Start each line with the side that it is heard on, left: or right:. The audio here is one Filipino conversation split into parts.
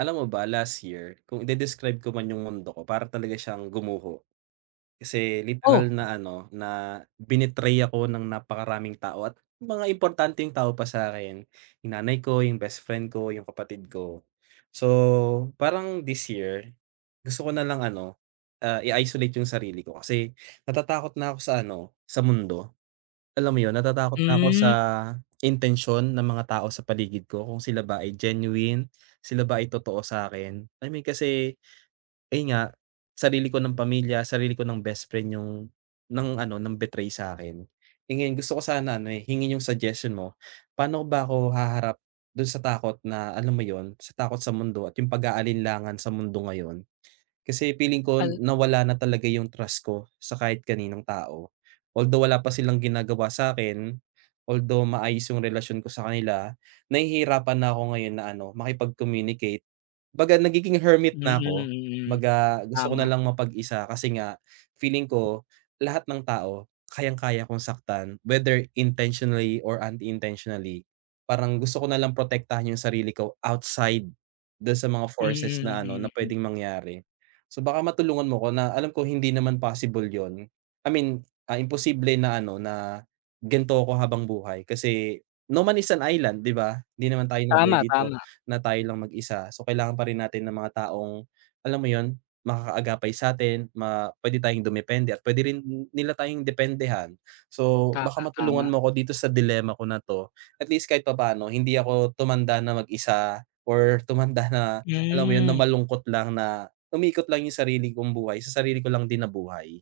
right: Alam mo ba last year kung ide-describe ko man yung mundo ko para talaga siyang gumuho. Kasi
left: Oh,
right: literal na ano, na binitray ako ng napakaraming tao at mga importanteng tao pa sa'kin. Yung nanay ko, yung best friend ko, yung kapatid ko. So, parang this year, gusto ko na lang ano, i-isolate yung sarili ko kasi natatakot na ako sa ano, sa mundo. Alam mo yun, natatakot na ako sa
left: hmm,
right: intensyon ng mga tao sa paligid ko, kung sila ba ay genuine, sila ba ay totoo sa akin. I mean kasi, ayun nga, sarili ko ng pamilya, sarili ko ng best friend yung ng ano, ng betray sa'kin. Eh, ngayon gusto ko sana ano, hingin yung suggestion mo, paano ba ako haharap dun sa takot na, alam mo yon, sa takot sa mundo at yung pag-aalinlangan sa mundo ngayon? Kasi feeling ko
left: al
right: nawala na talaga yung trust ko sa kahit kaninong tao. Although wala pa silang ginagawa sa akin, although maayos yung relasyon ko sa kanila, nahihirapan na ako ngayon na ano, makipag-communicate, baga nagiging hermit
left: mm,
right: na ako,
left: mm. Mm.
right: kumbaga gusto ko na
left: Tama,
right: lang mapag-isa kasi nga feeling ko lahat ng tao kayang-kaya kong saktan whether intentionally or unintentionally. Parang gusto ko na lang protektahan yung sarili ko outside dun sa mga
left: mm,
right: forces
left: mm.
right: na ano, na
left: Mm, mm.
right: puwedeng mangyari. So baka matulungan mo ko na alam ko hindi naman possible yun. I mean, imposible na ano, na ganito ako habang buhay kasi no man is an island, 'di ba? Hindi naman tayo nabuhay
left: Tama,
right: dito
left: tama,
right: na tayo lang mag-isa. So, kailangan pa rin natin ng mga taong, alam mo yun, makakaagapay sa'tin, puwede tayong dumepende at puwede rin nila tayong dependehan. So, baka
left: tama,
right: matulungan
left: tama.
right: mo ako dito sa dilemma ko na 'to. At least kahit papaano hindi ako tumanda na mag-isa or tumanda na, alam mo yun, na
left: Hmm,
right: malungkot lang na umiikot lang yung sarili kong buhay, sa sarili ko lang din na buhay.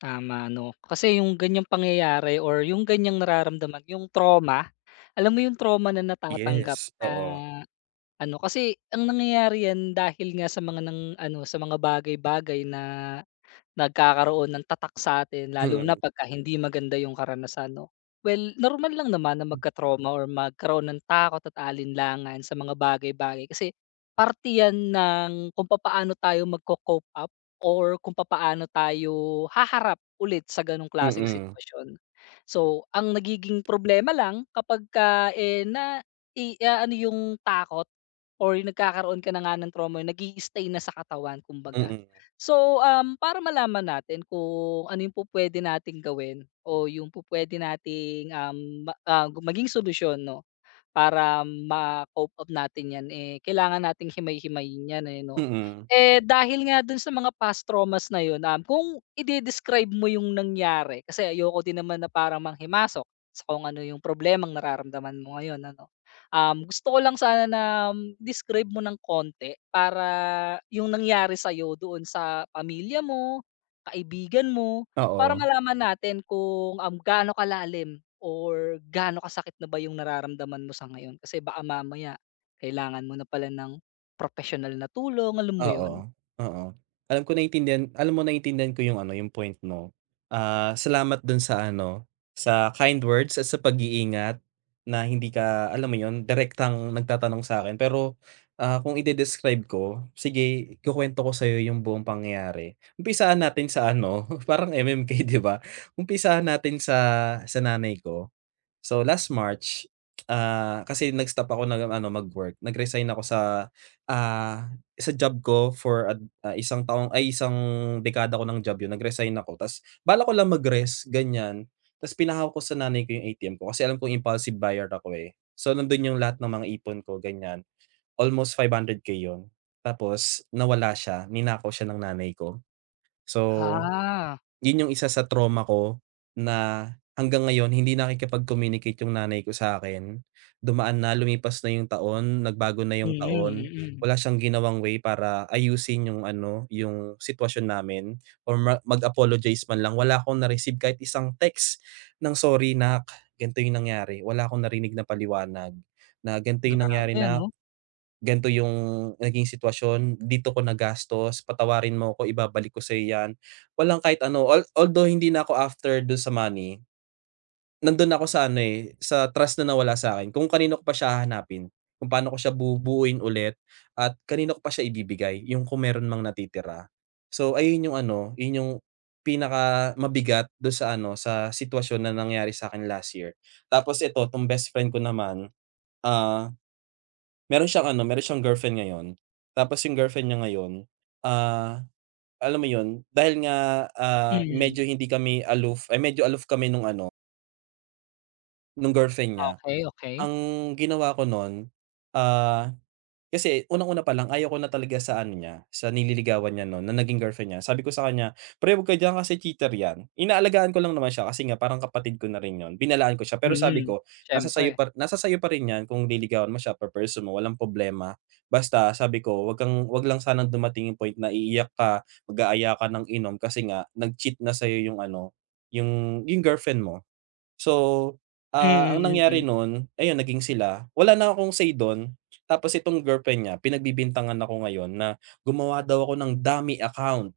left: tama 'no. Kasi yung ganyang pangyayari or yung ganyang nararamdaman, yung trauma, alam mo yung trauma na natatanggap
right: Yes,
left: na
right: oo.
left: ano, kasi ang nangyayari yan dahil nga sa mga nang ano, sa mga bagay-bagay na nagkakaroon ng tatak sa'tin lalo na
right: Mm,
left: pagka hindi maganda yung karanasan 'no. Well, normal lang naman na magka-trauma or magkaroon ng takot at alinlangan sa mga bagay-bagay kasi parte yan ng kung papaano tayo magco-cope up or kung papaano tayo haharap ulit sa ganong klaseng
right: mm,
left: sitwasyon. So, ang nagiging problema lang kapagka, eh, na i-aano yung takot or yung nagkakaroon ka na nga ng trauma nag stay na sa katawan kumbaga.
right: mm,
left: So, para malaman natin kung ano yung pupwede nating gawin o yung pupwede nating, maging solusyon 'no, para ma-cope up natin 'yan, eh, kailangan nating himay-himayin 'yan, eh, 'no?
right: mm,
left: Eh, dahil nga dun sa mga past traumas na 'yun, kung ide-describe mo 'yung nangyari, kasi ayoko din naman na parang manghimasok sa kung ano 'yung problemang nararamdaman mo ngayon, ano? Gusto ko lang sana na describe mo ng konti para 'yung nangyari sa'yo doon sa pamilya mo, kaibigan mo para
right: oo.
left: malaman natin kung, gaano kalalim or gaano kasakit na ba yung nararamdaman mo sa ngayon. Kasi baka mamaya kailangan mo na pala ng professional na tulong, alam mo yun?
right: Oo, oo. Alam mo naintindihan ko yung ano, yung point mo. Ah, salamat dun sa ano, sa kind words at sa pag-iingat na hindi ka, alam mo yun, direktang nagtatanong sa akin. Pero, kung ide-describe ko, sige ikukuwento ko sa'yo yung buong pangyayari. Umpisahan natin sa ano, parang MMK, 'di ba? Umpisahan natin sa nanay ko. So, last March, kasi nag-stop ako ng ano, mag-work. Nag-resign ako ah, sa job ko isang taong ay isang dekada ko ng job 'yun, nag-resign ako. Ta's balak ko lang mag-rest, ganiyan. Ta's pinahawak ko sa nanay ko 'yung ATM ko kasi alam kong impulsive buyer ako, eh. So, nando'n 'yung lahat ng mga ipon ko, ganyan, almost 500K 'yun. Tapos nawala siya, ninakaw siya ng nanay ko. So,
left: Ah,
right: yun yung isa sa trauma ko na hanggang ngayon hindi nakikipag-communicate yung nanay ko sa akin. Dumaan na, lumipas na yung taon, nagbago na yung
left: mm,
right: taon,
left: mm. Mm.
right: wala siyang ginawang way para ayusin yung ano, yung sitwasyon namin or mag-apologize man lang. Wala akong na-receive kahit isang text ng, "Sorry nak, ganito yung nangyari." Wala akong narinig na paliwanag na, "Ganito yung nangyari,
left: Grabe
right: na
left: ano?
right: gan'to yung naging sitwasyon, dito ko nagastos, patawarin mo ko, ibabalik ko sa'yo 'yan." Walang kahit ano, although hindi na ako after do sa money, nandun ako sa ano, sa trust na nawala sa akin kung kanino ko pa siya hahanapin, kung paano ko siya bubuuin ulit at kanino ko pa siya ibibigay, yung kung meron mang natitira. So, ayun yung ano, yun yung pinaka mabigat do sa ano, sa sitwasyon na nangyari sa akin last year. Tapos ito, 'tong bestfriend ko naman, ah meron siyang ano, meron siyang girlfriend ngayon. Tapos yung girlfriend niya ngayon, ah, alam mo yun, dahil nga,
left: Mm.
right: medyo hindi kami aloof ay medyo aloof kami nung ano, nung girlfriend niya.
left: Okey, okey.
right: Ang ginawa ko nun, ah kasi unang-una pa lang ayaw ko na talaga sa ano niya, sa nililigawan niya nun na naging girlfriend niya. Sabi ko sa kanya, "Pre, huwag ka diyan kasi cheater 'yan." Inaalagaan ko lang naman siya kasi nga parang kapatid ko na rin yun, binalaan ko siya. Pero sabi
left: Mm,
right: ko, "Nasa sa'yo
left: siyempre.
right: pa nasa sa'yo pa rin 'yan kung liligawan mo siya, pe-pursue mo, walang problema. Basta," sabi ko, wag lang sanang dumating yung point na iiyak ka, mag-aaya ka ng inom kasi nga nag-cheat na sa'yo yung ano, yung girlfriend mo." So, ang
left: Mm,
right: nangyari
left: mm.
right: nun, ayun naging sila. Wala na akong say dun, tapos itong girlfriend niya pinagbibintangan ako ngayon na gumawa daw ako ng dummy account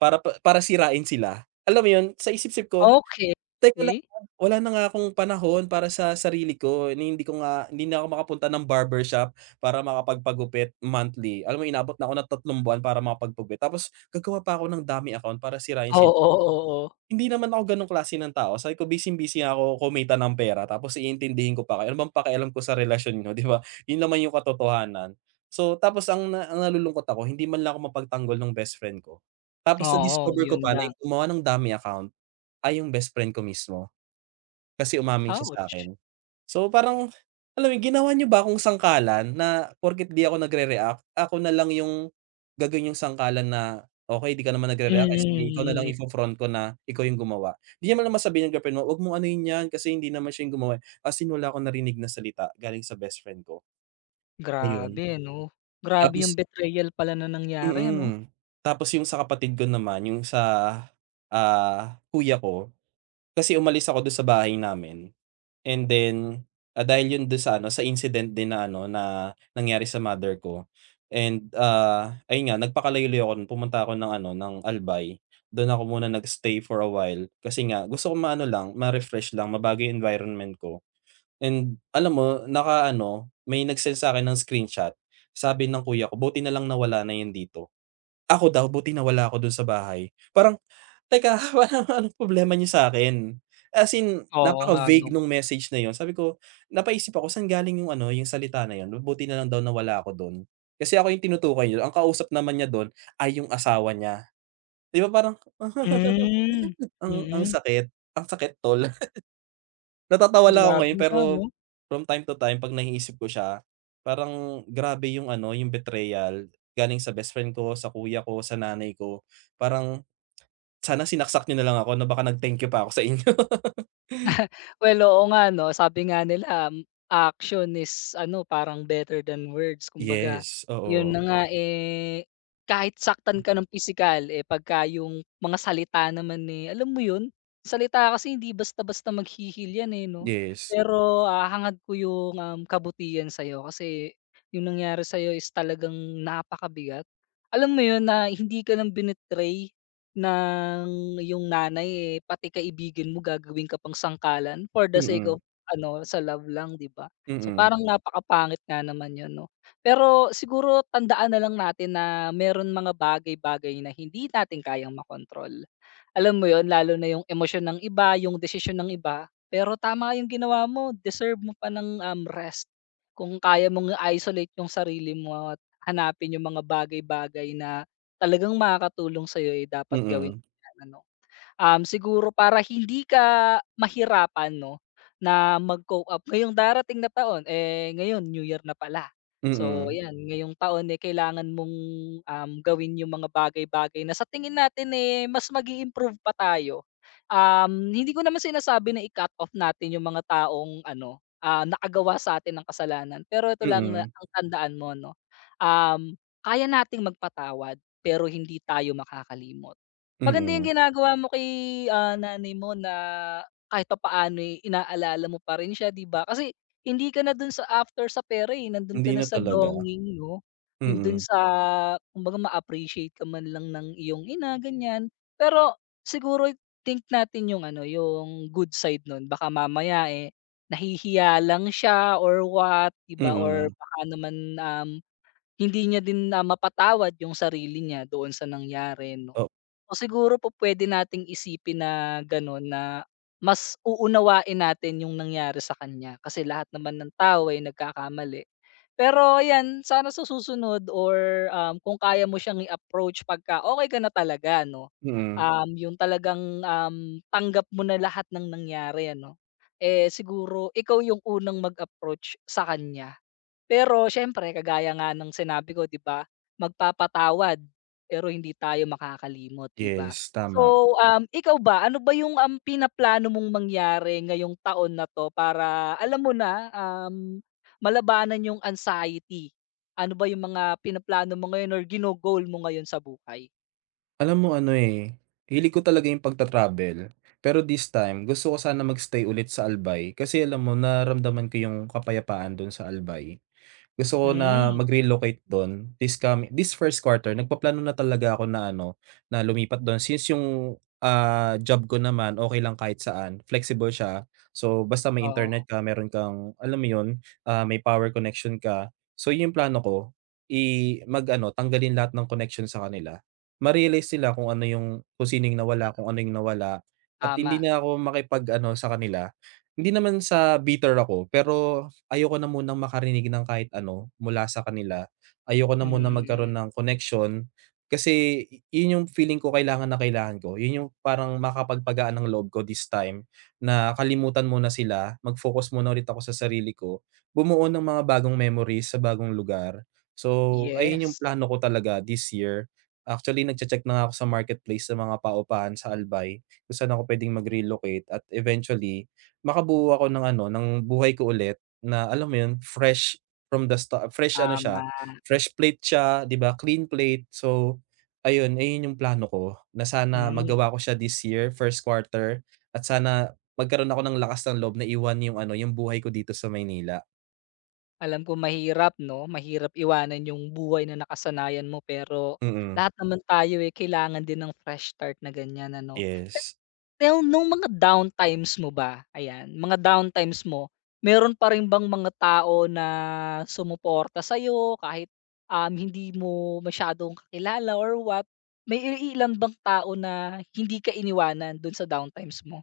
right: para sirain sila. Alam mo yun, sa isip-isip ko,
left: Okey,
right: teka lang,
left: okey.
right: wala na nga akong panahon para sa sarili ko, ni hindi ko nga hindi na ako makapunta ng barbershop para makapagpagupit monthly. Alam mo inabot na ako ng 3 buwan para makapagpagupit tapos gagawa pa ako ng dummy account para sirain sila.
left: Oo, oo.
right: Hindi naman ako gano'ng klase ng tao. Sabi ko busy-busy ako kumita ng pera tapos iintindihin ko pa kayo, ano bang pakialam ko sa relasyon niyo, 'di ba? 'Yun naman yung katotohanan. So, tapos, ang nalulungkot ako hindi man lang ako mapagtanggol ng best friend ko.
left: Oo,
right: Tapos
left: oo, oo,
right: na-discover ko
left: yun
right: pa na
left: lang.
right: yung gumawa ng dami account ay yung best friend ko mismo. Kasi umamin siya
left: Ouch.
right: sa'kin. So, parang, alam mo yun, ginawa niyo ba akong sangkalan na porket di ako nagre-react, ako na lang yung gagawin yung sangkalan na, "Okey, di ka naman
left: Mm,
right: nagre-react, eh, sige ikaw na lang
left: mm.
right: ifo-front ko na ikaw yung gumawa." Di naman naman sabihin ng girlfriend mo, "Wag mong anuhin 'yan kasi hindi naman siya yung gumawa, eh." As in wala akong narinig na salita galing sa bestfriend ko, ayun.
left: Grabe ano? Grabe
right: Tapos
left: yung betrayal pala na nangyari ano?
right: mm. Tapos yung sa kapatid ko naman, yung sa, kuya ko, kasi umalis ako dun sa bahay namin. And then, dahil yun dun sa ano, sa incident din na ano, na nangyari sa mother ko and, ayun nga nagpakalayo-layo ako nun, pumunta ako ng ano, ng Albay. Dun ako muna nag-stay for a while kasi nga gusto ko maano lang, ma-refresh lang, mabago yung environment ko. And alam mo naka ano, may nag-send sa'kin ng screenshot, sabi ng kuya ko, "Buti nalang nawala na yun dito." Ako daw buti nawala ako dun sa bahay. Parang, teka, parang anong problema niyo sa'kin? As in,
left: Oo nga 'no.
right: napaka-vague nung message na yon. Sabi ko, napaisip ako saan galing yung ano, yung salita na yon. Mabuti na lang daw na wala ako dun. Kasi ako yung tinutukoy niyo, ang kausap naman niya dun ay yung asawa niya. 'Di ba parang,
left: Hmm,
right: ang ang
left: mm.
right: sakit, ang sakit tol. Natatawa lang ako
left: Grabe
right: ngayon pero
left: nga 'no.
right: from time to time 'pag naiisip ko siya, parang grabe yung ano, yung betrayal galing sa best friend ko, sa kuya ko, sa nanay ko. Parang sana sinaksak niyo na lang ako, na baka nag-thank you pa ako sa inyo.
left: Well, oo nga 'no, sabi nga nila, action is ano, parang better than words kumbaga.
right: Yes,
left: 'Yun
right: oo.
left: na nga, eh, kahit saktan ka ng pisikal, eh, pagka yung mga salita naman, eh, alam mo 'yun, salita kasi hindi basta-basta maghihil 'yan, eh, 'no.
right: Yes.
left: Pero, hangad ko yung, kabutihan sa'yo kasi yung nangyari sa'yo is talagang napakabigat. Alam mo 'yun na hindi ka lang binitray ng yung nanay, eh, pati kaibigan mo gagawin ka pang sangkalan for the sake
right: Mm,
left: of ano, sa love lang, 'di ba? So,
right: mm,
left: parang napakapangit nga naman 'yun 'no. Pero siguro tandaan na lang natin na meron mga bagay-bagay na hindi natin kayang makontrol. Alam mo yon lalo na yung emosyon ng iba, yung desisyon ng iba. Pero tama yung ginawa mo, deserve mo pa ng, rest. Kung kaya mong i-isolate yung sarili mo at hanapin yung mga bagay-bagay na talagang makakatulong sa'yo, eh, dapat gawin
right: mm,
left: yan ano. Siguro para hindi ka mahirapan 'no, na mag-cope up ngayong darating na taon, eh, ngayon New Year na pala. So
right: mm,
left: ayan, ngayong taon, eh, kailangan mong, gawin yung mga bagay-bagay na sa tingin natin, eh, mas mag improve pa tayo. Hindi ko naman sinasabi na i-cut off natin yung mga taong ano, nakagawa sa atin ng kasalanan, pero ito lang na
right: mm,
left: ang tandaan mo 'no, um, kaya nating magpatawad pero hindi tayo makakalimot. Maganda yung
right: mm.
left: ginagawa mo kay, nanay mo na kahit papaano, eh, inaalala mo pa rin siya, 'di ba? Kasi hindi ka na dun sa after sa pera, eh, nandun
right: Hindi
left: ka na
right: na
left: sa
right: talaga.
left: longing 'no? Yung dun
right: Mm,
left: sa kumbaga ma-appreciate ka man lang ng iyong ina, ganyan. Pero siguro think natin yung ano, yung good side nun. Baka mamaya, eh, nahihiya lang siya or what, 'di ba? Or
right: mm,
left: baka naman, hindi niya din na mapatawad yung sarili niya doon sa nangyari 'no.
right: o
left: So siguro po pwede nating isipin na gano'n na mas uunawain natin yung nangyari sa kanya kasi lahat naman ng tao ay nagkakamali. Pero ayan, sana sa susunod or, kung kaya mo siyang i-approach pagka okey ka na talaga 'no,
right: mm.
left: yung talagang, tanggap mo na lahat ng nangyari ano, eh, siguro ikaw yung unang mag-approach sa kanya. Pero siyempre kagaya nga ng sinabi ko 'di ba, magpapatawad, pero hindi tayo makakalimot 'di ba?
right: Yes, tama.
left: So, ikaw ba ano ba yung, pinaplano mong mangyari ngayong taon na 'to para alam mo na, malabanan yung anxiety? Ano ba yung mga pinaplano mo ngayon or gino-goal mo ngayon sa buhay?
right: Alam mo ano, eh, hilig ko talaga yung pagta-travel, pero this time gusto ko sana mag-stay ulit sa Albay kasi alam mo naramdaman ko yung kapayapaan dun sa Albay. Gusto ko na
left: Hmm,
right: mag-relocate dun this first quarter, nagpaplano na talaga ako na ano, na lumipat don since yung, job ko naman okey lang kahit saan, flexible siya. So, basta may
left: oo,
right: internet ka, meron kang alam mo yun, may power connection ka. So, yun yung plano ko, mag-ano, tanggalin lahat ng connection sa kanila. Ma-realize nila kung sino yung nawala, kung ano yung nawala at hindi
left: tama.
right: na ako makipag-ano sa kanila. Hindi naman sa bitter ako pero ayoko na munang makarinig ng kahit ano mula sa kanila. Ayoko na munang magkaroon
left: Hmm,
right: ng connection kasi yun yung feeling ko kailangan na kailangan ko. Yun yung parang makapagpagaan ng loob ko this time na kalimutan muna sila, mag-focus muna ulit ako sa sarili ko, bumuo ng mga bagong memories sa bagong lugar. So, ayun yung
left: yes,
right: plano ko talaga this year. Actually, nagche-check na nga ako sa marketplace sa mga paupahan sa Albay kung saan ako pwedeng mag-relocate at eventually makabuo ako ng ano, ng buhay ko ulit na alam mo yun, fresh from the sta fresh ano siya,
left: tama,
right: fresh plate siya, 'di ba, clean plate. So, ayun yung plano ko na sana
left: hmm.
right: magawa ko siya this year, first quarter at sana magkaroon ako ng lakas ng loob na iwan yung ano, yung buhay ko dito sa Maynila.
left: Alam ko mahirap 'no, mahirap iwanan yung buhay na nakasanayan mo pero
right: Mm,
left: lahat naman tayo, eh, kailangan din ng fresh start na ganyan ano.
right: yes.
left: Pero nung mga down times mo ba, ayan, mga down times mo, meron pa rin bang mga tao na sumuporta sa'yo kahit, hindi mo masyadong kakilala or what? May iniilan bang tao na hindi ka iniwanan dun sa down times mo?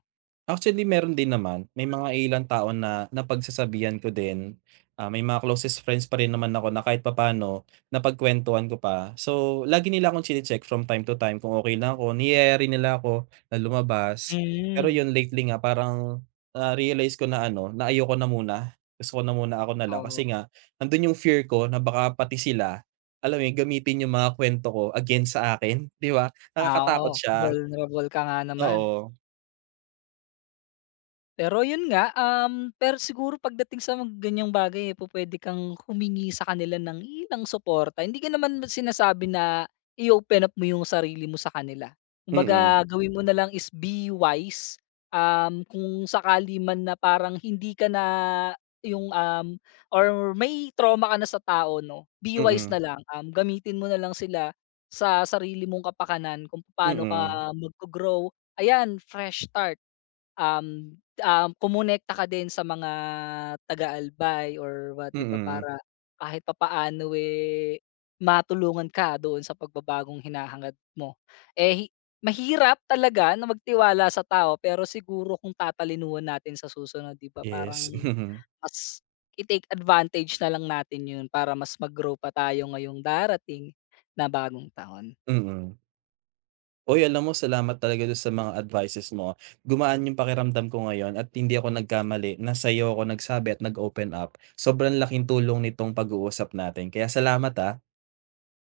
right: Actually, meron din naman. May mga ilang tao na napagsasabihan ko din. Ah, may mga closest friends pa rin naman ako na kahit papaano napagkuwentuhan ko pa. So, lagi nila akong chine-check from time to time kung okay lang ako. Niyayari nila ako na lumabas. Pero
left: Hmm,
right: yun lately nga parang na-realize ko na ano, na ayoko na muna. Gusto ko na muna, ako na lang.
left: oo.
right: Kasi nga nandun yung fear ko na baka pati sila, alam mo yun, gamitin yung mga kuwento ko against sa akin, 'di ba?
left: Ah, oo,
right: Nakakatakot siya.
left: vulnerable ka nga naman.
right: Oo.
left: Pero yun nga, pero siguro pagdating sa mga ganyang bagay, eh, pupuwede kang humingi sa kanila ng ilang suporta. Hindi ko naman sinasabi na i-open up mo yung sarili mo sa kanila.
right: Mm,
left: Kumbaga gawin mo na lang is be wise, kung sakali man na parang hindi ka na yung, or may trauma ka na sa tao 'no, be wise
right: mm.
left: na lang, gamitin mo na lang sila sa sarili mong kapakanan kung paano
right: Mm,
left: ka mag grow. Ayan, fresh start. Um, um, kumonekta ka din sa mga taga-Albay or what 'di ba
right: mm.
left: para kahit papaano, eh, matulungan ka doon sa pagbabagong hinahangad mo. Eh, mahirap talaga na magtiwala sa tao pero siguro kung tatalinuhan natin sa susunod 'di ba parang
right: Yes,
left: mas i-take advantage na lang natin 'yun para mas mag-grow pa tayo ngayong darating na bagong taon.
right: mm. Uy, alam mo salamat talaga dun sa mga advices mo. Gumaan yung pakiramdam ko ngayon at hindi ako nagkamali na sa'yo ako nagsabi at nag-open up. Sobrang laking tulong nitong pag-uusap natin kaya salamat, ah.